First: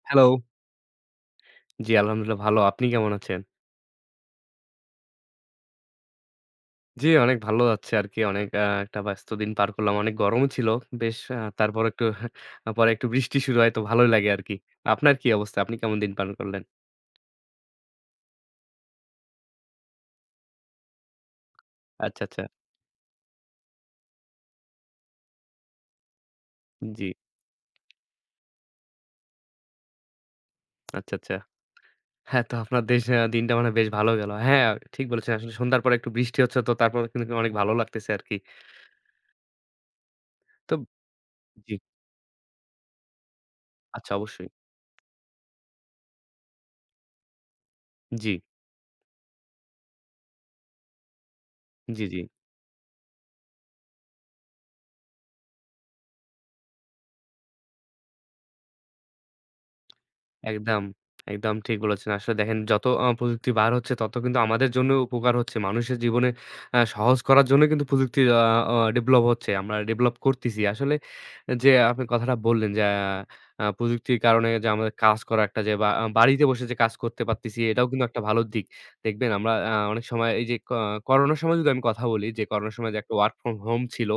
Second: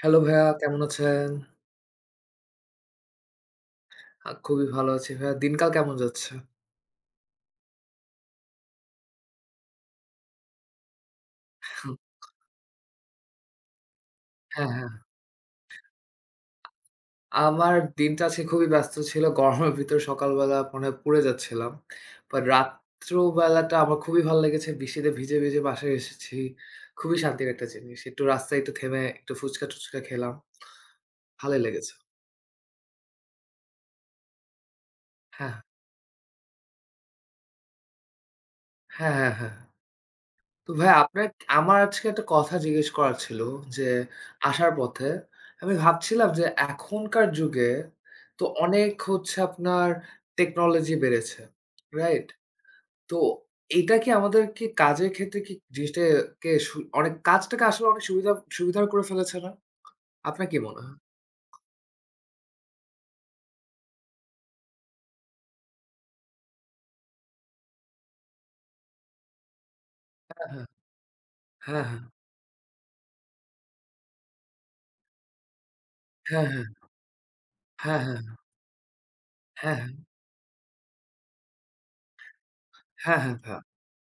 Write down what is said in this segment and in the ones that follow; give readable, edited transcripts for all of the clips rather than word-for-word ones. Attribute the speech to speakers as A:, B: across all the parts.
A: Hello
B: hello.
A: ভাইয়া কেমন আছেন?
B: জি, আলহামদুলিল্লাহ ভালো। আপনি কেমন আছেন?
A: খুবই ভালো আছি ভাইয়া। দিনকাল কেমন যাচ্ছে?
B: জি, অনেক ভালো যাচ্ছে আরকি। অনেক একটা ব্যস্ত দিন পার করলাম। অনেক গরমও ছিল। বেশ তারপর
A: হুম,
B: একটু পরে একটু বৃষ্টি শুরু হয় তো ভালোই লাগে আরকি।
A: হ্যাঁ, হ্যাঁ।
B: আপনার কি অবস্থা? আপনি কেমন দিন পালন করলেন?
A: আমার দিনটা আজকে খুবই ব্যস্ত ছিল। গরমের ভিতর সকালবেলা মনে হয় পুড়ে যাচ্ছিলাম।
B: আচ্ছা, আচ্ছা।
A: বাট রাত্রবেলাটা আমার খুবই ভালো লেগেছে। বৃষ্টিতে ভিজে, ভিজে বাসায় এসেছি।
B: জি।
A: খুবই শান্তির একটা জিনিস। একটু রাস্তায় একটু থেমে একটু ফুচকা-টুচকা খেলাম।
B: আচ্ছা, আচ্ছা।
A: ভালোই লেগেছে।
B: হ্যাঁ, তো আপনার দেশ দিনটা মানে বেশ ভালো গেল। হ্যাঁ, ঠিক বলেছেন। আসলে
A: হ্যাঁ,
B: সন্ধ্যার পরে একটু বৃষ্টি হচ্ছে তো তারপর কিন্তু অনেক ভালো লাগতেছে আরকি।
A: হ্যাঁ, হ্যাঁ, হ্যাঁ। তো
B: তো
A: ভাই
B: জি,
A: আমার আজকে একটা কথা জিজ্ঞেস করার ছিল যে
B: আচ্ছা অবশ্যই।
A: আসার পথে আমি ভাবছিলাম যে এখনকার যুগে
B: জি,
A: তো অনেক হচ্ছে আপনার টেকনোলজি বেড়েছে।
B: জি, জি।
A: রাইট? তো এটা কি আমাদেরকে কাজের ক্ষেত্রে কি জিনিসটাকে অনেক কাজটাকে আসলে অনেক সুবিধার করে ফেলেছে না? আপনার কি মনে
B: একদম,
A: হয়?
B: একদম ঠিক বলেছেন। আসলে দেখেন যত প্রযুক্তি বার হচ্ছে তত কিন্তু আমাদের জন্যও উপকার হচ্ছে। মানুষের জীবনে সহজ করার জন্য কিন্তু প্রযুক্তি আ আ ডেভেলপ হচ্ছে। আমরা ডেভেলপ
A: হ্যাঁ,
B: করতেছি।
A: হ্যাঁ।
B: আসলে যে
A: হ্যাঁ, হ্যাঁ।
B: আপনি কথাটা বললেন যে প্রযুক্তির কারণে যে আমাদের কাজ করা একটা যে বা আহ, বাড়িতে
A: হ্যাঁ,
B: বসে
A: হ্যাঁ।
B: যে কাজ করতে পারতেছি এটাও
A: হ্যাঁ,
B: কিন্তু
A: হ্যাঁ।
B: একটা ভালো দিক। দেখবেন আমরা অনেক সময় এই যে করোনার সময় যদি আমি কথা বলি যে করোনার সময় যে একটা
A: হ্যাঁ,
B: ওয়ার্ক ফ্রম
A: হ্যাঁ।
B: হোম ছিল।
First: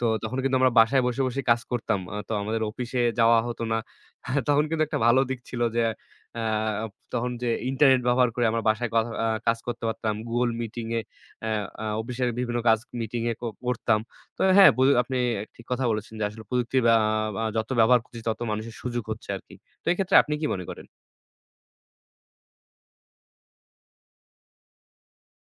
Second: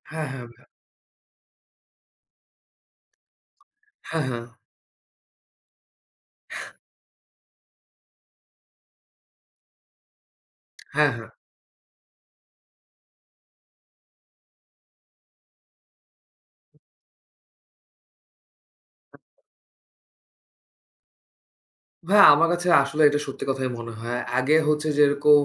B: তো
A: হ্যাঁ,
B: তখন
A: হ্যাঁ।
B: কিন্তু আমরা বাসায় বসে কাজ করতাম। তো আমাদের অফিসে যাওয়া হতো না। তখন কিন্তু একটা ভালো দিক ছিল যে আ তখন যে ইন্টারনেট ব্যবহার করে আমরা বাসায় কথা আ কাজ করতে পারতাম। Google মিটিং এ
A: হ্যাঁ, হ্যাঁ।
B: অ্যা আ অফিসের বিভিন্ন কাজ মিটিং এ করতাম। তো হ্যাঁ, আপনি ঠিক কথা বলেছেন যে আসলে প্রযুক্তির আ আ যত ব্যবহার করছি তত মানুষের সুযোগ হচ্ছে আরকি। তো এক্ষেত্রে আপনি কি মনে করেন?
A: ভাইয়া আমার কাছে আসলে এটা সত্যি কথাই মনে হয়। আগে হচ্ছে যেরকম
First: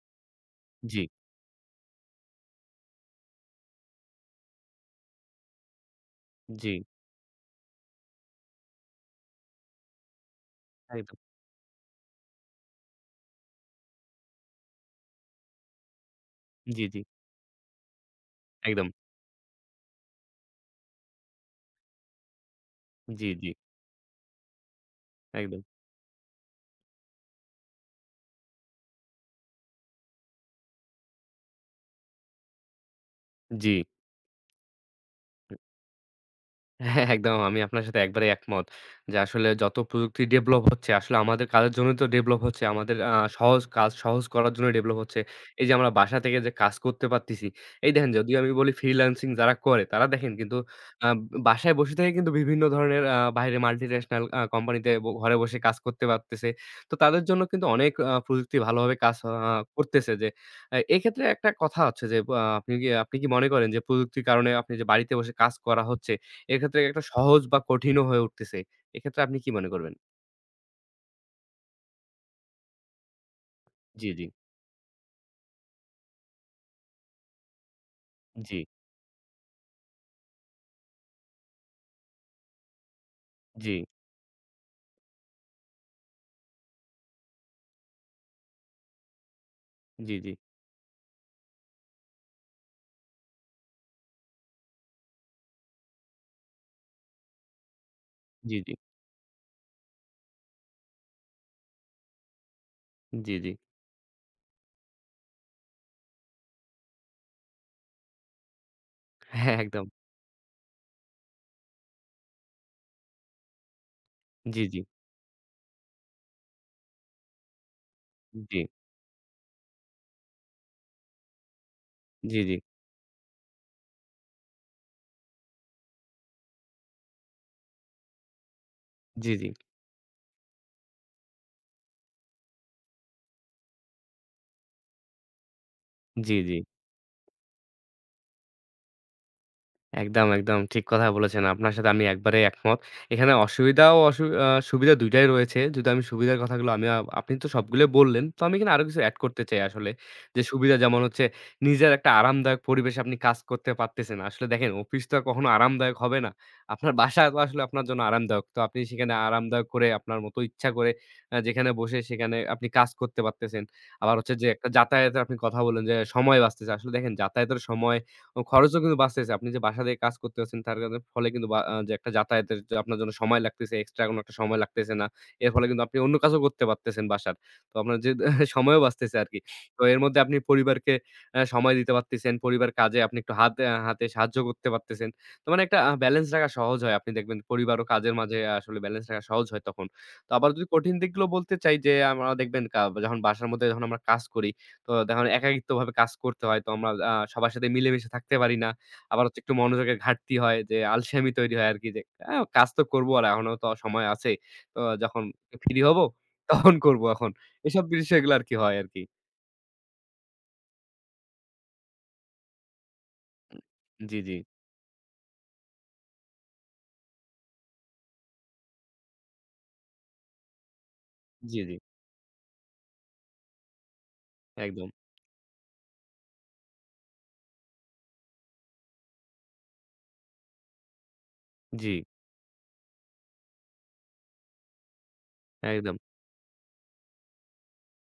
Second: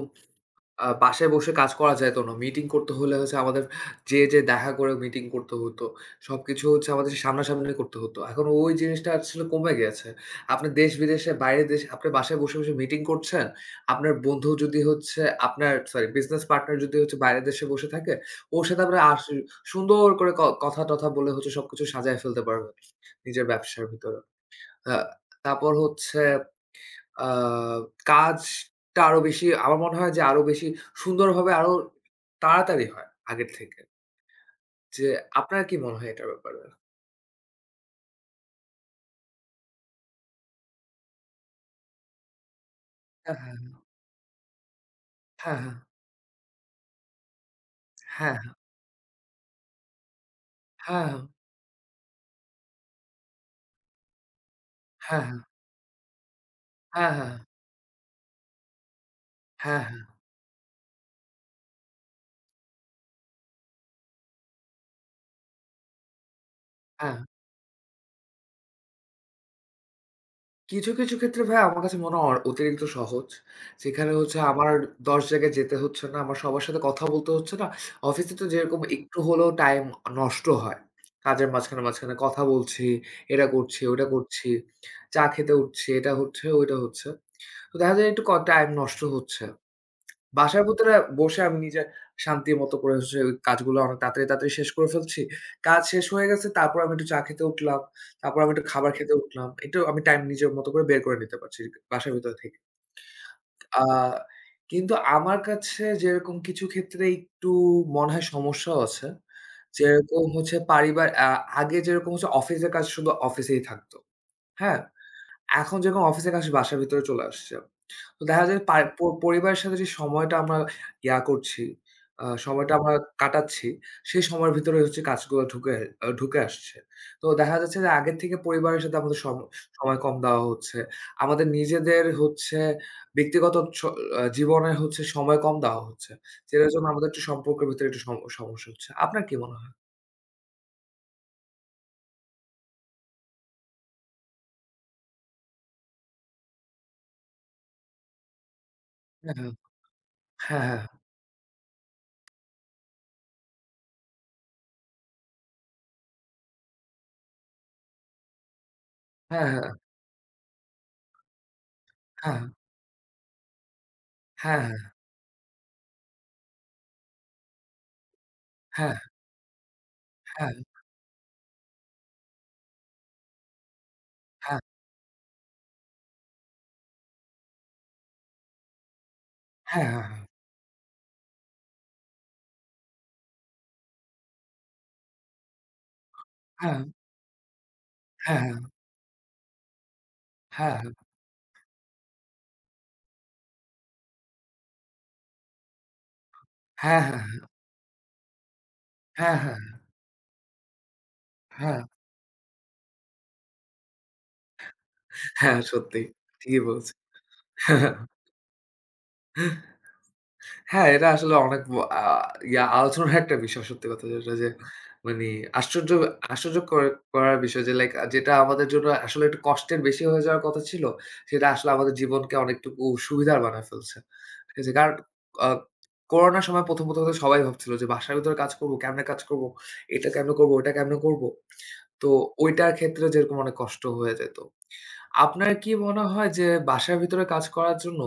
B: জি,
A: বাসায় বসে কাজ করা যাইত না। মিটিং করতে হলে হচ্ছে আমাদের যেয়ে, যেয়ে দেখা করে মিটিং করতে হতো। সবকিছু
B: জি,
A: হচ্ছে আমাদের সামনাসামনি করতে হতো। এখন ওই জিনিসটা আসলে কমে গেছে। আপনি
B: একদম।
A: দেশ-বিদেশে বাইরের দেশে আপনি বাসায় বসে, বসে মিটিং করছেন। আপনার বন্ধু যদি হচ্ছে আপনার সরি বিজনেস পার্টনার
B: জি,
A: যদি
B: জি,
A: হচ্ছে বাইরের দেশে বসে থাকে, ওর সাথে
B: একদম।
A: আপনার সুন্দর করে কথা-টথা বলে হচ্ছে সবকিছু সাজায় ফেলতে পারবেন
B: জি,
A: নিজের
B: জি,
A: ব্যবসার ভিতরে। আ
B: একদম।
A: তারপর হচ্ছে আ কাজটা আরো বেশি আমার মনে হয় যে আরো বেশি সুন্দরভাবে আরো তাড়াতাড়ি হয় আগের
B: জি।
A: থেকে। যে আপনার কি মনে হয় এটার ব্যাপারে?
B: হ্যাঁ, একদম। আমি আপনার সাথে একবারে একমত। যে আসলে যত প্রযুক্তি ডেভেলপ হচ্ছে, আসলে আমাদের কাজের জন্যই তো ডেভেলপ হচ্ছে। আমাদের
A: হ্যাঁ, হ্যাঁ,
B: সহজ কাজ সহজ করার জন্য ডেভেলপ হচ্ছে। এই
A: হ্যাঁ,
B: যে আমরা বাসা থেকে যে কাজ করতে পারতেছি। এই দেখেন যদি
A: হ্যাঁ,
B: আমি বলি ফ্রিল্যান্সিং যারা করে তারা দেখেন কিন্তু আ
A: হ্যাঁ,
B: বাসায় বসে থেকে কিন্তু বিভিন্ন ধরনের বাইরে মাল্টিন্যাশনাল কোম্পানিতে
A: হ্যাঁ, হ্যাঁ,
B: ঘরে
A: হ্যাঁ,
B: বসে কাজ করতে পারতেছে। তো
A: হ্যাঁ,
B: তাদের
A: হ্যাঁ, হ্যাঁ,
B: জন্য কিন্তু অনেক প্রযুক্তি ভালোভাবে কাজ
A: হ্যাঁ, হ্যাঁ,
B: করতেছে যে এক্ষেত্রে একটা কথা হচ্ছে যে আ আপনি কি আপনি কি মনে করেন যে প্রযুক্তির কারণে আপনি যে বাড়িতে বসে কাজ করা হচ্ছে এক্ষেত্রে একটা
A: হ্যাঁ।
B: সহজ বা কঠিনও হয়ে উঠতেছে। এক্ষেত্রে আপনি কি মনে করবেন?
A: কিছু, কিছু ক্ষেত্রে ভাই আমার কাছে মনে হয় অতিরিক্ত সহজ।
B: জি,
A: যেখানে
B: জি,
A: হচ্ছে আমার ১০ জায়গায় যেতে হচ্ছে না, আমার সবার সাথে কথা বলতে হচ্ছে না। অফিসে তো
B: জি,
A: যেরকম একটু হলেও টাইম নষ্ট হয়। কাজের মাঝখানে, মাঝখানে কথা বলছি, এটা
B: জি,
A: করছি, ওটা করছি। চা খেতে উঠছি, এটা হচ্ছে, ওইটা হচ্ছে। তো দেখা যায় একটু টাইম নষ্ট হচ্ছে।
B: জি, জি,
A: বাসার ভেতরে বসে আমি নিজের শান্তি মতো করে হচ্ছে ওই কাজগুলো অনেক তাড়াতাড়ি, তাড়াতাড়ি শেষ করে ফেলছি। কাজ শেষ হয়ে গেছে, তারপর আমি একটু চা খেতে উঠলাম। তারপর আমি
B: জি,
A: একটু
B: জি,
A: খাবার খেতে উঠলাম। একটু আমি টাইম নিজের মতো করে বের করে নিতে পারছি বাসার ভিতর থেকে।
B: জি, জি।
A: আ কিন্তু আমার কাছে যেরকম কিছু ক্ষেত্রে একটু মনে হয় সমস্যাও আছে।
B: হ্যাঁ, একদম।
A: যেরকম হচ্ছে পারিবার আ আগে যেরকম হচ্ছে অফিসের কাজ শুধু অফিসেই থাকতো।
B: জি, জি,
A: হ্যাঁ? এখন যেরকম অফিসের কাজ বাসার ভিতরে চলে আসছে। তো দেখা
B: জি,
A: যায় পায় প পরিবারের সাথে যে সময়টা আমরা ইয়া করছি,
B: জি,
A: সময়টা আমরা কাটাচ্ছি, সেই সময়ের ভিতরে হচ্ছে কাজগুলো ঢুকে আসছে। তো দেখা যাচ্ছে যে আগের থেকে পরিবারের সাথে আমাদের
B: জি, জি,
A: সময় কম দেওয়া হচ্ছে। আমাদের নিজেদের হচ্ছে ব্যক্তিগত স আ জীবনে হচ্ছে সময় কম দেওয়া হচ্ছে।
B: জি, জি।
A: যেটার জন্য আমাদের একটু সম্পর্কের ভিতরে একটু সমস্যা হচ্ছে। আপনার কি মনে হয়?
B: একদম, একদম ঠিক কথা বলেছেন। আপনার সাথে আমি একবারেই একমত। এখানে অসুবিধা ও অসু আ সুবিধা ২ টাই রয়েছে। যদি আমি সুবিধার কথাগুলো আমি, আপনি তো সবগুলোই বললেন। তো আমি এখানে আরো কিছু এড করতে
A: হ্যাঁ,
B: চাই আসলে। যে সুবিধা
A: হ্যাঁ,
B: যেমন হচ্ছে নিজের একটা আরামদায়ক পরিবেশে আপনি কাজ করতে পারতেছেন। আসলে দেখেন অফিস তো আর কখনো আরামদায়ক হবে না। আপনার বাসা তো আসলে আপনার জন্য আরামদায়ক। তো আপনি সেখানে
A: হ্যাঁ,
B: আরামদায়ক
A: হ্যাঁ,
B: করে আপনার মতো ইচ্ছা করে যেখানে বসে সেখানে
A: হ্যাঁ,
B: আপনি কাজ করতে পারতেছেন। আবার হচ্ছে যে একটা
A: হ্যাঁ,
B: যাতায়াতের আপনি কথা বললেন যে সময় বাঁচতেছে। আসলে দেখেন যাতায়াতের সময় ও খরচও
A: হ্যাঁ,
B: কিন্তু বাঁচতেছে। আপনি যে বাসা থেকে কাজ করতে
A: হ্যাঁ,
B: পারছেন তার কারণে ফলে কিন্তু বা আ যে একটা যাতায়াতের যে আপনার জন্য সময় লাগতেছে, এক্সট্রা কোনো একটা সময়
A: হ্যাঁ,
B: লাগতেছে না। এর ফলে কিন্তু আপনি অন্য কাজও করতে পারতেছেন বাসার। তো আপনার যে সময়ও বাঁচতেছে আরকি। তো
A: হ্যাঁ,
B: এর
A: হ্যাঁ,
B: মধ্যে
A: হ্যাঁ,
B: আপনি পরিবারকে সময় দিতে পারতেছেন। পরিবার কাজে আপনি একটু হাতে সাহায্য করতে পারতেছেন। তো মানে একটা ব্যালেন্স রাখা সহজ
A: হ্যাঁ,
B: হয়। আপনি দেখবেন পরিবার ও কাজের মাঝে
A: হ্যাঁ, হ্যাঁ,
B: আসলে ব্যালেন্স রাখা সহজ হয় তখন। তো আবার যদি
A: হ্যাঁ,
B: কঠিন দিকগুলো বলতে চাই যে আমরা দেখবেন যখন বাসার মধ্যে যখন আমরা কাজ করি তো দেখুন একাকিত্বভাবে কাজ করতে হয়। তো আমরা
A: হ্যাঁ, হ্যাঁ, হ্যাঁ, হ্যাঁ,
B: সবার সাথে মিলেমিশে থাকতে পারি না। আবার
A: হ্যাঁ,
B: হচ্ছে একটু
A: হ্যাঁ।
B: মনোযোগের ঘাটতি হয় যে আলসেমি তৈরি হয়
A: হ্যাঁ,
B: আরকি যে কাজ তো করবো আর এখনো তো সময় আছে। তো যখন
A: হ্যাঁ,
B: ফ্রি হব
A: সত্যি। ঠিকই
B: তখন
A: বলেছেন।
B: করব এখন। এসব বিষয়গুলো আরকি হয় আরকি।
A: হ্যাঁ, এটা আসলে অনেক ব আ ইয়া আলোচনার একটা বিষয় সত্যি কথা
B: জি, জি।
A: যেটা যে মানে আশ্চর্য আশ্চর্য কর করার বিষয় যে লাইক যেটা আমাদের জন্য আসলে একটু কষ্টের বেশি হয়ে যাওয়ার কথা ছিল, সেটা
B: জি,
A: আসলে
B: জি।
A: আমাদের জীবনকে অনেকটুকু সুবিধার বানায় ফেলছে। ঠিক আছে?
B: একদম।
A: কারণ আ করোনার সময় ১ম, ১ম তো সবাই ভাবছিল যে বাসার ভিতরে কাজ করব, কেমনে কাজ করব, এটা কেমনে করব, ওটা কেমনে করব।
B: জি,
A: তো ঐটার ক্ষেত্রে যেরকম অনেক কষ্ট হয়ে যেত। আপনার কি
B: একদম।
A: মনে হয় যে বাসার ভিতরে কাজ করার জন্য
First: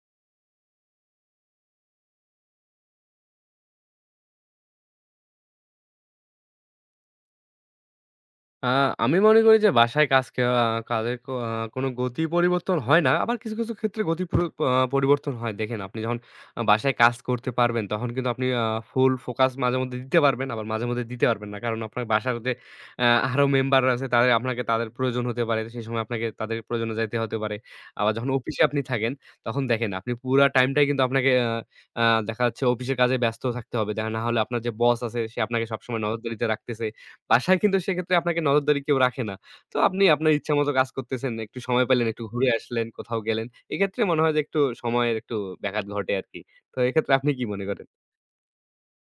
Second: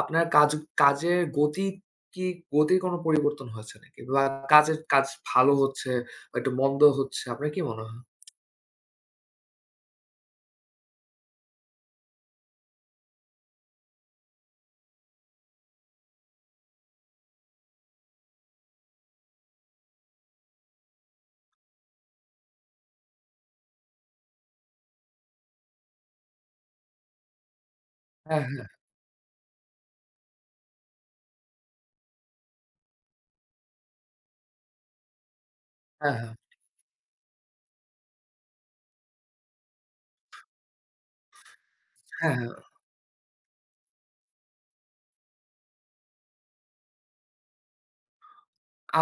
A: আপনার কাজ কাজের কি গতির কোনো পরিবর্তন হয়েছে নাকি? বা কাজ ভালো হচ্ছে বা একটু মন্দ হচ্ছে আপনার কি মনে হয়?
B: আ আমি মনে করি যে বাসায় কাজের কো আ কোনো গতি পরিবর্তন হয় না। আবার কিছু ক্ষেত্রে গতি পুরো পরিবর্তন হয়। দেখেন আপনি যখন বাসায় কাজ করতে পারবেন তখন কিন্তু আপনি ফুল ফোকাস মাঝেমধ্যে দিতে পারবেন, আবার মাঝেমধ্যে দিতে পারবেন না। কারণ আপনার বাসাতে আরো মেম্বার আছে তাদের আপনাকে তাদের প্রয়োজন হতে পারে। সেই সময় আপনাকে তাদের প্রয়োজনে যাইতে হতে পারে। আবার যখন
A: হ্যাঁ,
B: অফিসে
A: হ্যাঁ।
B: আপনি থাকেন তখন দেখেন আপনি পুরা টাইমটাই কিন্তু আপনাকে আ আ দেখা যাচ্ছে অফিসের কাজে ব্যস্ত থাকতে হবে। দেখা না হলে আপনার যে বস আছে সে আপনাকে সবসময়
A: হ্যাঁ, হ্যাঁ।
B: নজরদারিতে রাখতেছে। বাসায় কিন্তু সেক্ষেত্রে আপনাকে নজরদারি কেউ রাখে না। তো আপনি আপনার ইচ্ছামত কাজ করতেছেন, একটু সময় পাইলেন, একটু
A: হ্যাঁ,
B: ঘুরে
A: হ্যাঁ।
B: আসলেন, কোথাও গেলেন। এক্ষেত্রে মনে হয় যে একটু সময়ের একটু ব্যাঘাত ঘটে আরকি। তো এক্ষেত্রে আপনি কি মনে করেন?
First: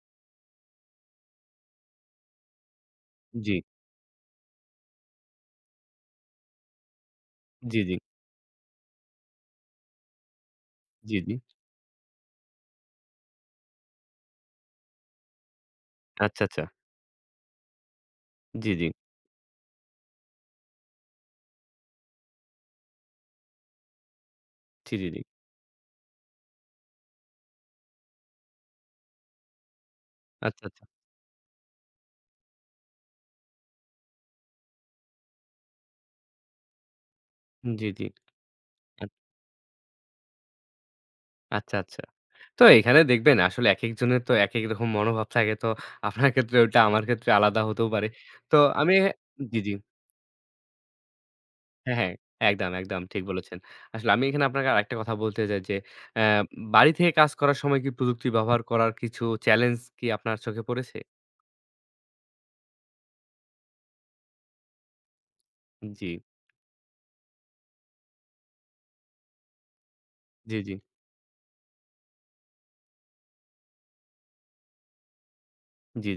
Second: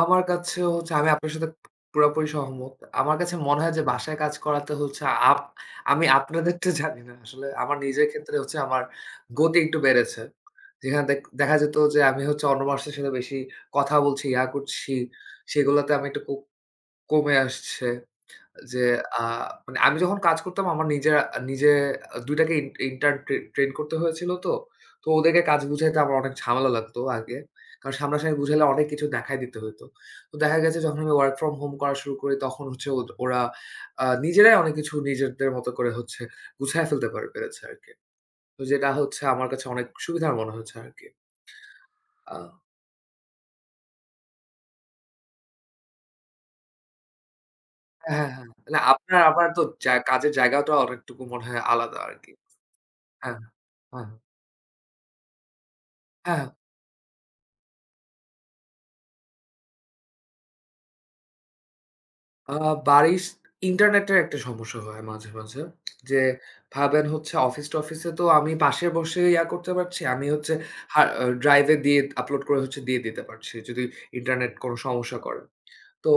A: আমার কাছে হচ্ছে আমি আপনার সাথে পুরাপুরি সহমত। আমার কাছে
B: জি,
A: মনে হয় যে বাসায় কাজ করাতে হচ্ছে আপ আমি আপনাদেরটা জানি না। আসলে আমার
B: জি, জি,
A: নিজের ক্ষেত্রে হচ্ছে আমার গতি একটু বেড়েছে। যেখানে
B: জি, জি।
A: দেখা যেত যে আমি হচ্ছে অন্য মানুষের সাথে বেশি কথা বলছি, ইহা করছি, সেগুলাতে আমি একটু
B: আচ্ছা, আচ্ছা।
A: কমে আসছে।
B: জি, জি,
A: যে আ মানে আমি যখন কাজ করতাম আমার নিজের আ নিজে ২ টাকে ইন্টার্ন ট্রেন করতে হয়েছিল তো।
B: জি, জি,
A: তো
B: জি।
A: ওদেরকে কাজ বুঝাইতে আমার অনেক ঝামেলা লাগতো আগে। কারণ সামনাসামনি বুঝাইলে অনেক কিছু দেখায় দিতে হইতো। তো দেখা
B: আচ্ছা,
A: গেছে
B: আচ্ছা।
A: যখন আমি ওয়ার্ক ফ্রম হোম করা শুরু করি তখন হচ্ছে ওরা নিজেরাই অনেক কিছু নিজেদের মতো করে হচ্ছে গুছায় ফেলতে পারে পেরেছে
B: জি,
A: আরকি।
B: জি।
A: তো যেটা
B: আ
A: হচ্ছে আমার কাছে অনেক সুবিধার মনে হয়েছে আরকি।
B: আচ্ছা, আচ্ছা।
A: আ
B: তো এখানে দেখবেন আসলে একেকজনের তো একেক রকম মনোভাব থাকে। তো আপনার ক্ষেত্রে ওটা আমার ক্ষেত্রে আলাদা হতেও পারে।
A: হ্যাঁ, হ্যাঁ।
B: তো
A: না
B: আমি
A: আপনার আমার
B: জি,
A: তো
B: জি।
A: কাজের জায়গাটা অনেকটুকু মনে হয়
B: হ্যাঁ,
A: আলাদা
B: হ্যাঁ।
A: আরকি।
B: একদম, একদম ঠিক
A: হ্যাঁ,
B: বলেছেন।
A: হ্যাঁ,
B: আসলে আমি এখানে আপনাকে আরেকটা কথা বলতে চাই যে, অ্যা
A: হ্যাঁ, হ্যাঁ।
B: বাড়ি থেকে কাজ করার সময় কি প্রযুক্তি ব্যবহার করার কিছু চ্যালেঞ্জ কি আপনার চোখে পড়েছে?
A: আ বাড়ির স ইন্টারনেটের একটা সমস্যা হয় মাঝে, মাঝে।
B: জি,
A: যে ভাবেন হচ্ছে অফিস-টফিসে তো আমি পাশে বসে ইয়া করতে পারছি। আমি হচ্ছে
B: জি, জি,
A: হা আ ড্রাইভে দিয়ে আপলোড করে হচ্ছে দিয়ে দিতে পারছি। যদি ইন্টারনেট কোনো সমস্যা করে।
B: জি,
A: তো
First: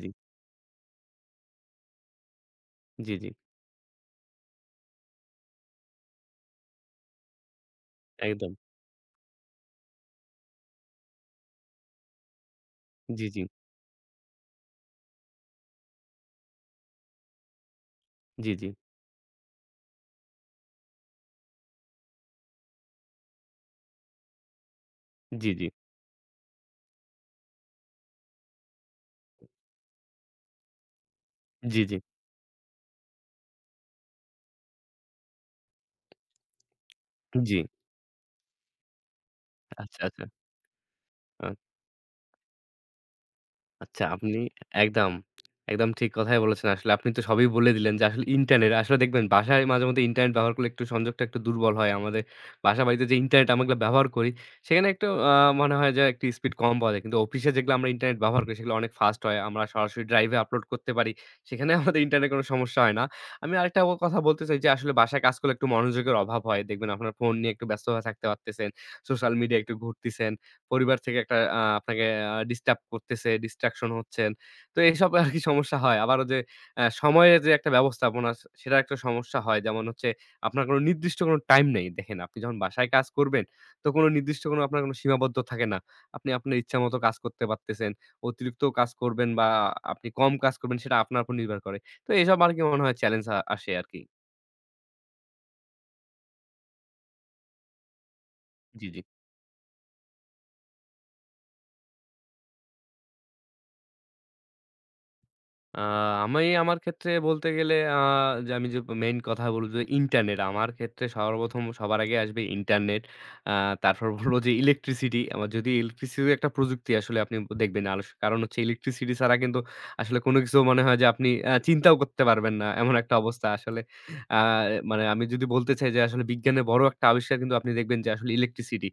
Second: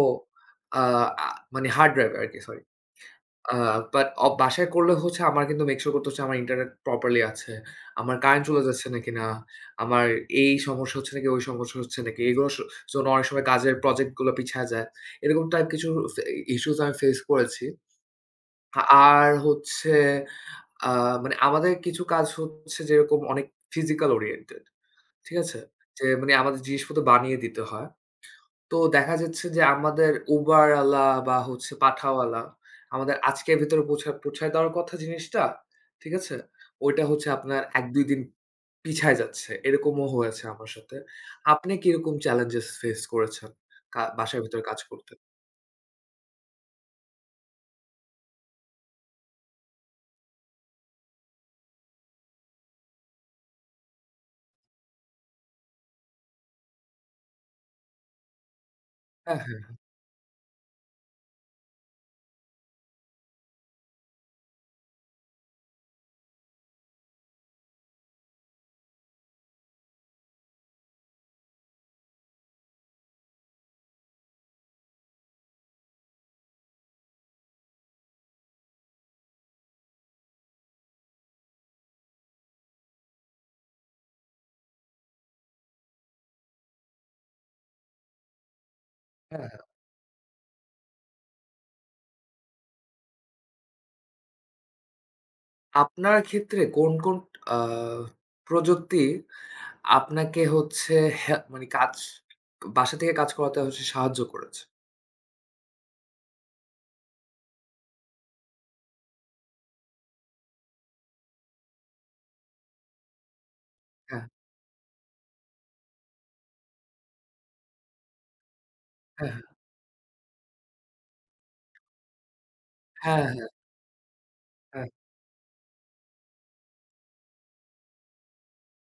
A: আ আ মানে হার্ড ড্রাইভে আরকি sorry.
B: G, G, G,
A: a but বাসায় করলে হচ্ছে আমার কিন্তু মেক সিউর করতে হচ্ছে আমার ইন্টারনেট প্রপারলি আছে। আমার কারেন্ট
B: একদম।
A: চলে যাচ্ছে নাকি না? আমার এই সমস্যা হচ্ছে নাকি ওই সমস্যা হচ্ছে নাকি? এগুলোর জন্য
B: জি,
A: অনেক
B: জি,
A: সময় কাজের প্রজেক্ট গুলো পিছায়া যায়। এরকম টাইপ কিছু ফে ইস্যুস আমি ফেস করেছি।
B: জি, জি,
A: আ আর হচ্ছে আ মানে আমাদের কিছু কাজ হচ্ছে যেরকম অনেক ফিজিক্যাল ওরিয়েন্টেড। ঠিক
B: জি,
A: আছে? যে মানে আমাদের জিনিসপত্র বানিয়ে দিতে হয়। তো দেখা যাচ্ছে যে আমাদের Uber আলা বা হচ্ছে
B: জি,
A: পাঠাওয়ালা আমাদের আজকের ভেতরে পৌঁছায় দেওয়ার কথা জিনিসটা, ঠিক আছে? ওইটা হচ্ছে
B: জি, জি,
A: আপনার ১-২ দিন পিছায় যাচ্ছে।
B: আচ্ছা,
A: এরকমও
B: আচ্ছা।
A: হয়েছে আমার সাথে।
B: আ
A: আপনি কিরকম challenges ফেস করেছেন
B: আচ্ছা, আপনি
A: বাসার ভেতরে কাজ
B: একদম,
A: করতে?
B: একদম ঠিক কথাই বলেছেন। আসলে আপনি তো সবই বলে দিলেন যে আসলে ইন্টারনেট আসলে দেখবেন বাসায় মাঝেমধ্যে ইন্টারনেট ব্যবহার করলে একটু সংযোগটা একটু দুর্বল হয়। আমাদের বাসা-বাড়িতে যে ইন্টারনেট আমরা ব্যবহার করি, সেখানে একটু মনে হয় যে একটু স্পিড কম পাওয়া যায়। কিন্তু অফিসে যেগুলো আমরা ইন্টারনেট ব্যবহার করি, সেগুলো অনেক ফাস্ট হয়।
A: হ্যাঁ, হ্যাঁ,
B: আমরা সরাসরি ড্রাইভে আপলোড করতে পারি। সেখানে আমাদের ইন্টারনেট কোনো সমস্যা হয় না। আমি আরেকটা ও কথা বলতে চাই যে আসলে বাসায় কাজ করলে একটু মনোযোগের অভাব হয়। দেখবেন আপনার ফোন নিয়ে একটু ব্যস্ত হয়ে থাকতে পারতেছেন। সোশ্যাল মিডিয়া একটু ঘুরতেছেন। পরিবার থেকে একটা আপনাকে ডিস্টার্ব করতেছে, ডিস্ট্রাকশন হচ্ছেন। তো এইসব আরকি সমস্যা হয়। আবারও যে সময়ের যে একটা ব্যবস্থাপনা সেটার একটা সমস্যা হয়। যেমন হচ্ছে আপনার কোনো নির্দিষ্ট কোনো টাইম নেই। দেখেন আপনি যখন বাসায় কাজ করবেন, তো কোনো নির্দিষ্ট কোনো আপনার কোনো সীমাবদ্ধ থাকে না। আপনি আপনার ইচ্ছামত কাজ করতে পারতেছেন। অতিরিক্তও কাজ করবেন বা
A: হ্যাঁ, হ্যাঁ।
B: আপনি কম কাজ করবেন সেটা আপনার উপর নির্ভর করে। তো এসব আরকি মনে হয় চ্যালেঞ্জ আসে আরকি।
A: আপনার ক্ষেত্রে কোন, কোন আ
B: জি, জি।
A: প্রযুক্তি আপনাকে হচ্ছে হ্যা মানে কাজ বাসা থেকে কাজ করাতে হচ্ছে সাহায্য করেছে?
B: আ আমি আমার ক্ষেত্রে বলতে গেলে যে আমি যে মেইন কথা বলব যে ইন্টারনেট। আমার ক্ষেত্রে সর্বপ্রথম সবার আগে আসবে ইন্টারনেট। আ তারপর
A: হ্যাঁ,
B: বলব যে ইলেকট্রিসিটি। আমার যদি ইলেকট্রিসিটিও একটা প্রযুক্তি আসলে আপনি দেখবেন কারণ হচ্ছে ইলেকট্রিসিটি
A: হ্যাঁ,
B: ছাড়া কিন্তু আসলে কোনো কিছু মনে হয় যে আপনি চিন্তাও করতে পারবেন না। এমন একটা
A: হ্যাঁ, হ্যাঁ,
B: অবস্থা
A: হ্যাঁ,
B: আসলে। আ
A: হ্যাঁ,
B: মানে আমি যদি বলতে চাই যে আসলে বিজ্ঞানের বড় একটা আবিষ্কার কিন্তু আপনি দেখবেন যে আসলে ইলেকট্রিসিটি।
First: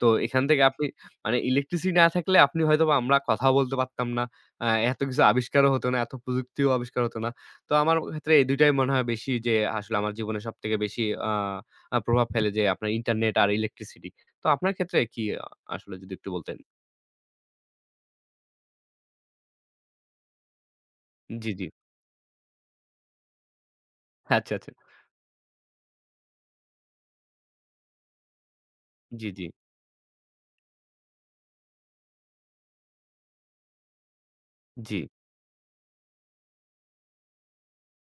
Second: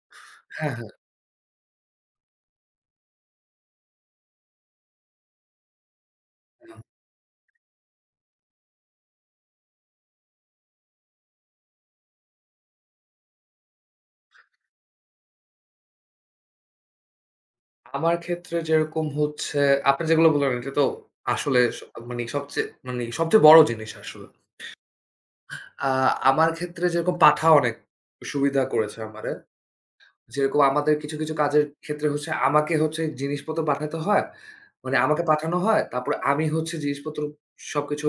B: তো এখান থেকে
A: হ্যাঁ, হ্যাঁ,
B: আপনি
A: হ্যাঁ।
B: মানে ইলেকট্রিসিটি না থাকলে আপনি হয়তোবা আমরা কথাও বলতে পারতাম না। আ এত কিছু আবিষ্কারও হতো না, এত প্রযুক্তিও আবিষ্কার হতো না। তো আমার ক্ষেত্রে এই ২ টাই মনে হয় বেশি যে আসলে আমার জীবনে সবথেকে বেশি আ আ প্রভাব ফেলে যে আপনার ইন্টারনেট আর ইলেকট্রিসিটি। তো আপনার ক্ষেত্রে কি আসলে যদি একটু বলতেন?
A: আমার ক্ষেত্রে যেরকম হচ্ছে আপনি যেগুলো বললেন, এটা তো
B: জি,
A: আসলে
B: জি।
A: মানে সবচেয়ে বড় জিনিস আসলে।
B: আচ্ছা, আচ্ছা।
A: আ আমার ক্ষেত্রে যেরকম পাঠা অনেক সুবিধা করেছে
B: জি,
A: আমারে।
B: জি,
A: যেরকম আমাদের কিছু, কিছু কাজের ক্ষেত্রে হচ্ছে আমাকে হচ্ছে জিনিসপত্র পাঠাতে হয়।
B: জি,
A: মানে আমাকে পাঠানো হয়। তারপরে আমি হচ্ছে জিনিসপত্র সবকিছু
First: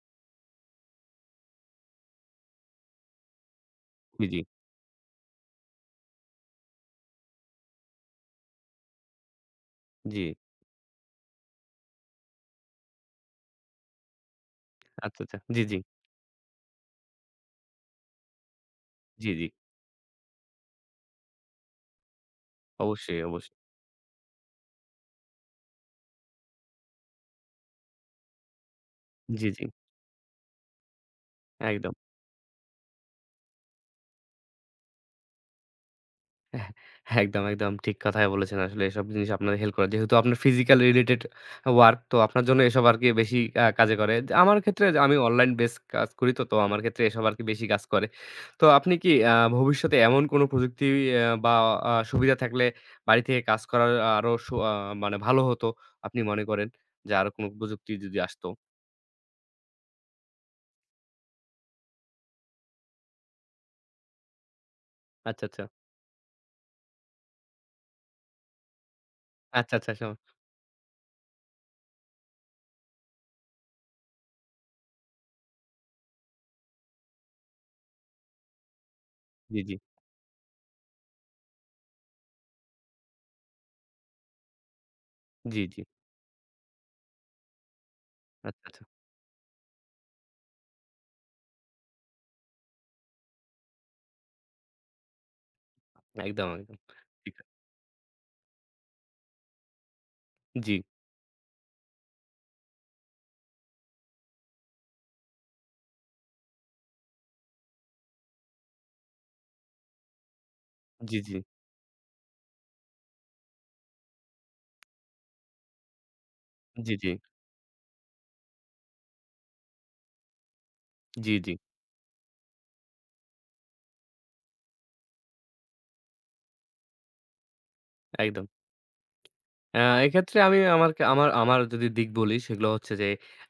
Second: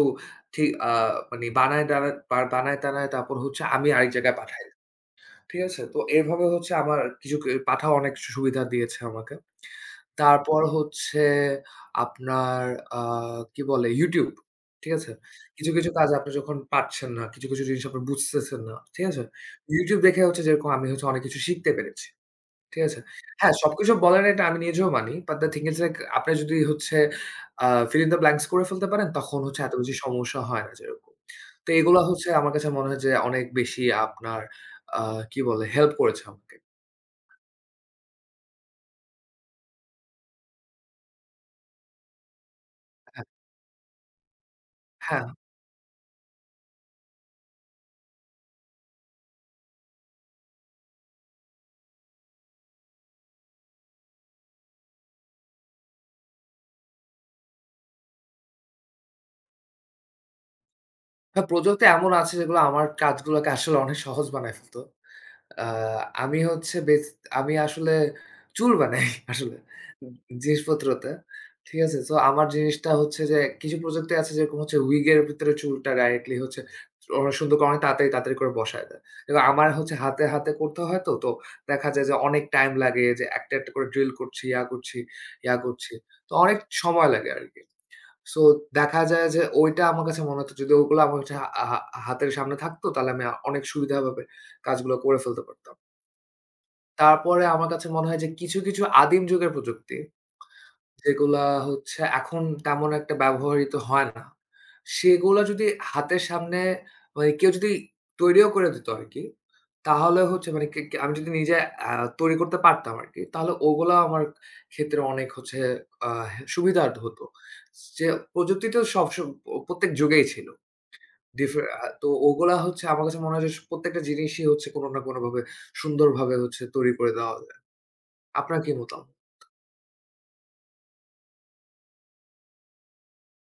A: ঠিক আ মানে বানায় টানায় বা বানায়-টানায় তারপর হচ্ছে আমি আরেক
B: জি,
A: জায়গায়
B: জি,
A: পাঠাই। ঠিক আছে? তো এভাবে হচ্ছে আমার কিছু পাঠাও অনেক সুবিধা দিয়েছে আমাকে।
B: জি।
A: তারপর হচ্ছে আপনার আ কি বলে? YouTube, ঠিক আছে?
B: আচ্ছা, আচ্ছা। জি,
A: কিছু,
B: জি,
A: কিছু কাজ আপনি যখন পারছেন না, কিছু, কিছু জিনিস আপনি বুঝতেছেন না, ঠিক আছে?
B: জি, জি।
A: YouTube দেখে হচ্ছে যেরকম আমি হচ্ছে অনেক কিছু শিখতে পেরেছি, ঠিক আছে?
B: অবশ্যই, অবশ্যই।
A: হ্যাঁ, সবকিছু বলে না এটা আমি নিজেও মানি। But the thing is like আপনি যদি হচ্ছে আ fill in the blanks করে ফেলতে পারেন তখন
B: জি,
A: হচ্ছে
B: জি।
A: এত বেশি সমস্যা হয় না যেরকম। তো
B: একদম।
A: এগুলা হচ্ছে আমার কাছে মনে হয় যে অনেক বেশি আপনার আ কি বলে? হেল্প করেছে আমাকে।
B: একদম, একদম ঠিক কথাই বলেছেন। আসলে এসব জিনিস আপনার হেল্প করে। যেহেতু আপনার ফিজিক্যাল রিলেটেড ওয়ার্ক তো আপনার জন্য এসব আরকি
A: হ্যাঁ,
B: বেশি কাজে করে। যে আমার ক্ষেত্রে যে আমি
A: হ্যাঁ।
B: অনলাইন বেস কাজ করি তো, তো আমার ক্ষেত্রে এসব আরকি বেশি কাজ করে। তো আপনি কি ভবিষ্যতে এমন কোনো প্রযুক্তি বা সুবিধা থাকলে বাড়ি থেকে কাজ করার আরো সু আ মানে ভালো হতো আপনি মনে করেন? যে আরো কোনো প্রযুক্তি যদি আসতো?
A: হ্যাঁ, প্রযুক্তি এমন আছে যেগুলো আমার কাজগুলোকে আসলে অনেক সহজ বানায় ফেলত।
B: আচ্ছা, আচ্ছা।
A: আ আমি হচ্ছে আমি আসলে চুর বানাই আসলে
B: আচ্ছা, আচ্ছা।
A: জিনিসপত্রতে। ঠিক আছে? সো আমার জিনিসটা হচ্ছে যে কিছু প্রযুক্তি আছে যেরকম হচ্ছে wig এর ভিতরে চুলটা ডাইরেক্টলি হচ্ছে অনেক সুন্দর করে অনেক তাড়াতাড়ি, তাড়াতাড়ি করে বসায় দেয়। এবং
B: জি,
A: আমার
B: জি।
A: হচ্ছে হাতে, হাতে করতে হয় তো দেখা যায় যে অনেক টাইম লাগে যে একটা, একটা করে ড্রিল করছি, ইয়া করছি, ইয়া
B: জি, জি।
A: করছি। তো অনেক সময় লাগে আরকি। সো
B: আচ্ছা, আচ্ছা।
A: দেখা যায় যে ওইটা আমার কাছে মনে হতো যদি ওগুলো আমার হচ্ছে আ হা হাতের সামনে থাকতো তাহলে আমি অনেক সুবিধাভাবে কাজগুলো করে ফেলতে পারতাম।
B: একদম, একদম। ঠিক। আছে।
A: তারপরে আমার কাছে মনে হয় যে কিছু, কিছু আদিম যুগের প্রযুক্তি
B: জি,
A: যেগুলা হচ্ছে এখন তেমন একটা ব্যবহৃত হয় না। সেগুলা যদি হাতের সামনে মানে কেউ যদি তৈরিও করে দিত আরকি, তাহলে হচ্ছে মানে কে কে আমি
B: জি,
A: যদি
B: জি।
A: নিজে আ তৈরি করতে পারতাম আরকি, তাহলে ওগুলা আমার ক্ষেত্রে অনেক হচ্ছে আ সুবিধার
B: জি, জি।
A: হতো। যে প্রযুক্তি তো প্রত্যেক যুগেই ছিল।
B: জি, জি।
A: ডিফার আ তো ওগুলা হচ্ছে আমার কাছে মনে হয় যে প্রত্যেকটা জিনিসই হচ্ছে কোনো না কোনোভাবে সুন্দরভাবে হচ্ছে তৈরি করে দেওয়া যায়।
B: একদম।
A: আপনার কি মতামত?
B: আ এক্ষেত্রে আমি আমার আমার যদি দিক বলি সেগুলো হচ্ছে যে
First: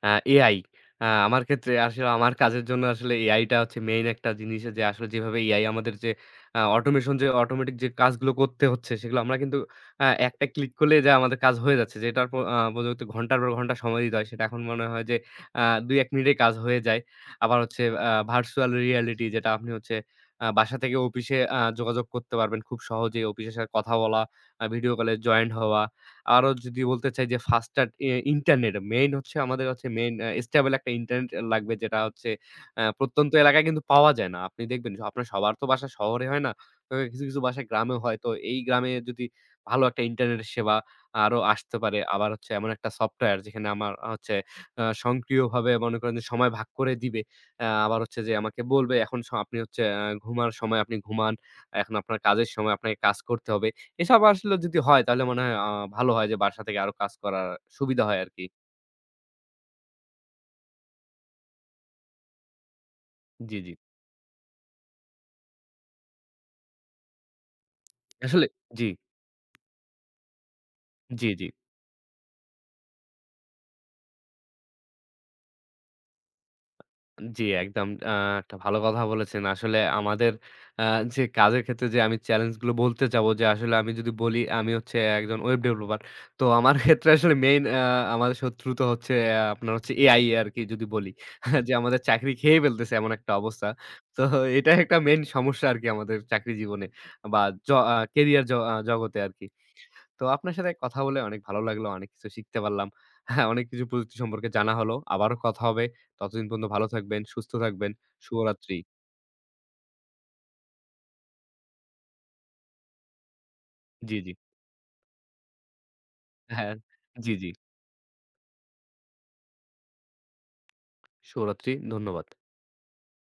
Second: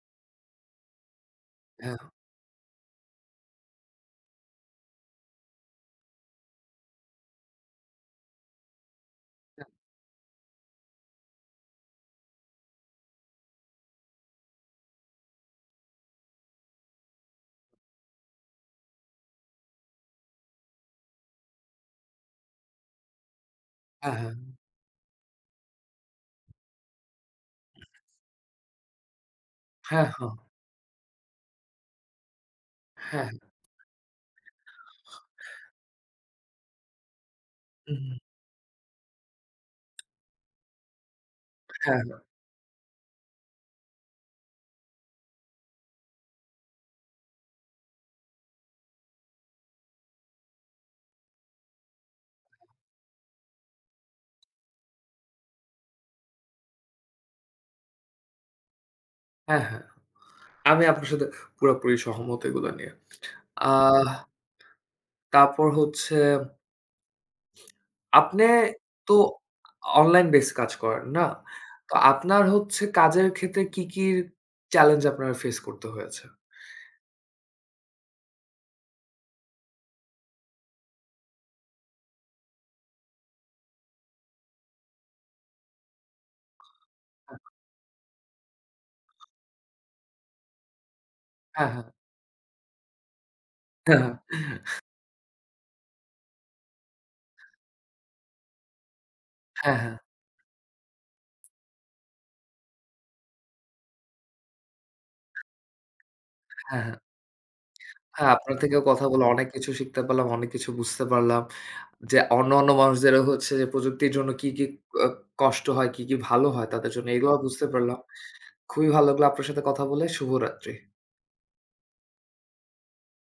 B: এআই। আমার ক্ষেত্রে
A: হ্যাঁ,
B: আসলে আমার কাজের জন্য আসলে এআইটা হচ্ছে মেইন একটা জিনিস যে আসলে যেভাবে এআই আমাদের যে অটোমেশন যে অটোমেটিক যে কাজগুলো করতে হচ্ছে সেগুলো আমরা কিন্তু একটা ক্লিক করলে যা আমাদের কাজ হয়ে যাচ্ছে। যেটার পর প্রযুক্তি ঘন্টার পর ঘন্টা সময় দিতে হয় সেটা এখন মনে হয় যে আ ২-১ মিনিটে কাজ হয়ে যায়। আবার হচ্ছে ভার্চুয়াল রিয়ালিটি যেটা আপনি হচ্ছে বাসা থেকে অফিসে যোগাযোগ করতে পারবেন খুব সহজেই। অফিসের সাথে কথা
A: হ্যাঁ,
B: বলা,
A: হ্যাঁ,
B: ভিডিও কলে জয়েন্ট হওয়া। আরো যদি বলতে চাই যে ফাস্টার এ ইন্টারনেট মেইন হচ্ছে আমাদের হচ্ছে
A: হ্যাঁ,
B: মেইন
A: হ্যাঁ,
B: স্টেবল একটা ইন্টারনেট লাগবে যেটা হচ্ছে
A: হ্যাঁ।
B: প্রত্যন্ত এলাকায় কিন্তু পাওয়া যায় না। আপনি দেখবেন যে আপনার সবার তো বাসা শহরে হয় না। তো কিছু বাসা গ্রামেও
A: হুম,
B: হয়। তো এই গ্রামে যদি ভালো একটা ইন্টারনেটের সেবা আরো আসতে পারে।
A: হ্যাঁ, হ্যাঁ,
B: আবার হচ্ছে এমন একটা সফটওয়্যার যেখানে আমার হচ্ছে সক্রিয়ভাবে মনে করেন যে সময় ভাগ করে দিবে। আবার হচ্ছে যে আমাকে বলবে এখন আপনি হচ্ছে ঘুমার সময় আপনি ঘুমান। এখন আপনার কাজের সময় আপনাকে কাজ করতে হবে। এসব আসলে যদি হয় তাহলে মনে হয় ভালো হয় যে বাসা থেকে আরো কাজ করার সুবিধা হয় আরকি।
A: হ্যাঁ। হ্যাঁ। আমি আপনার সাথে পুরাপুরি সহমত এগুলা নিয়ে।
B: জি, জি।
A: আহ তারপর হচ্ছে আপনে
B: আসলে জি,
A: তো অনলাইন বেস কাজ করেন, না?
B: জি, জি,
A: তো আপনার হচ্ছে কাজের ক্ষেত্রে কি, কি চ্যালেঞ্জ আপনার ফেস করতে হয়েছে?
B: জি একদম একটা ভালো কথা বলেছেন। আসলে আমাদের আ যে কাজের ক্ষেত্রে যে আমি চ্যালেঞ্জ গুলো বলতে যাবো যে আসলে আমি যদি বলি আমি হচ্ছে একজন ওয়েব ডেভেলপার। তো আমার ক্ষেত্রে আসলে মেইন আ আমাদের শত্রু তো হচ্ছে আপনার হচ্ছে এআই আরকি যদি বলি।
A: হ্যাঁ,
B: যে
A: হ্যাঁ, হ্যাঁ,
B: আমাদের চাকরি খেয়ে ফেলতেছে এমন একটা অবস্থা।
A: হ্যাঁ, হ্যাঁ,
B: তো এটা একটা মেইন সমস্যা আরকি আমাদের চাকরি জীবনে বা জ আ কেরিয়ার জ আ জগতে আরকি।
A: হ্যাঁ, হ্যাঁ,
B: তো আপনার সাথে কথা বলে অনেক ভালো লাগলো। অনেক কিছু শিখতে পারলাম। হ্যাঁ, অনেক কিছু প্রযুক্তি সম্পর্কে জানা হলো। আবারও কথা হবে। ততদিন পর্যন্ত ভালো
A: হ্যাঁ,
B: থাকবেন, সুস্থ থাকবেন।
A: হ্যাঁ, আপনার
B: শুভরাত্রি।
A: থেকেও কথা বলে অনেক কিছু শিখতে পারলাম, অনেক কিছু বুঝতে পারলাম। যে অন্যান্য মানুষদেরও হচ্ছে যে প্রযুক্তির
B: জি,
A: জন্য
B: জি।
A: কি, কি আ কষ্ট হয়, কি, কি ভালো হয়
B: হ্যাঁ,
A: তাদের জন্য
B: জি,
A: এগুলাও
B: জি।
A: বুঝতে পারলাম। খুবই ভালো লাগলো আপনার সাথে কথা বলে। শুভরাত্রি।
B: শুভরাত্রি। ধন্যবাদ।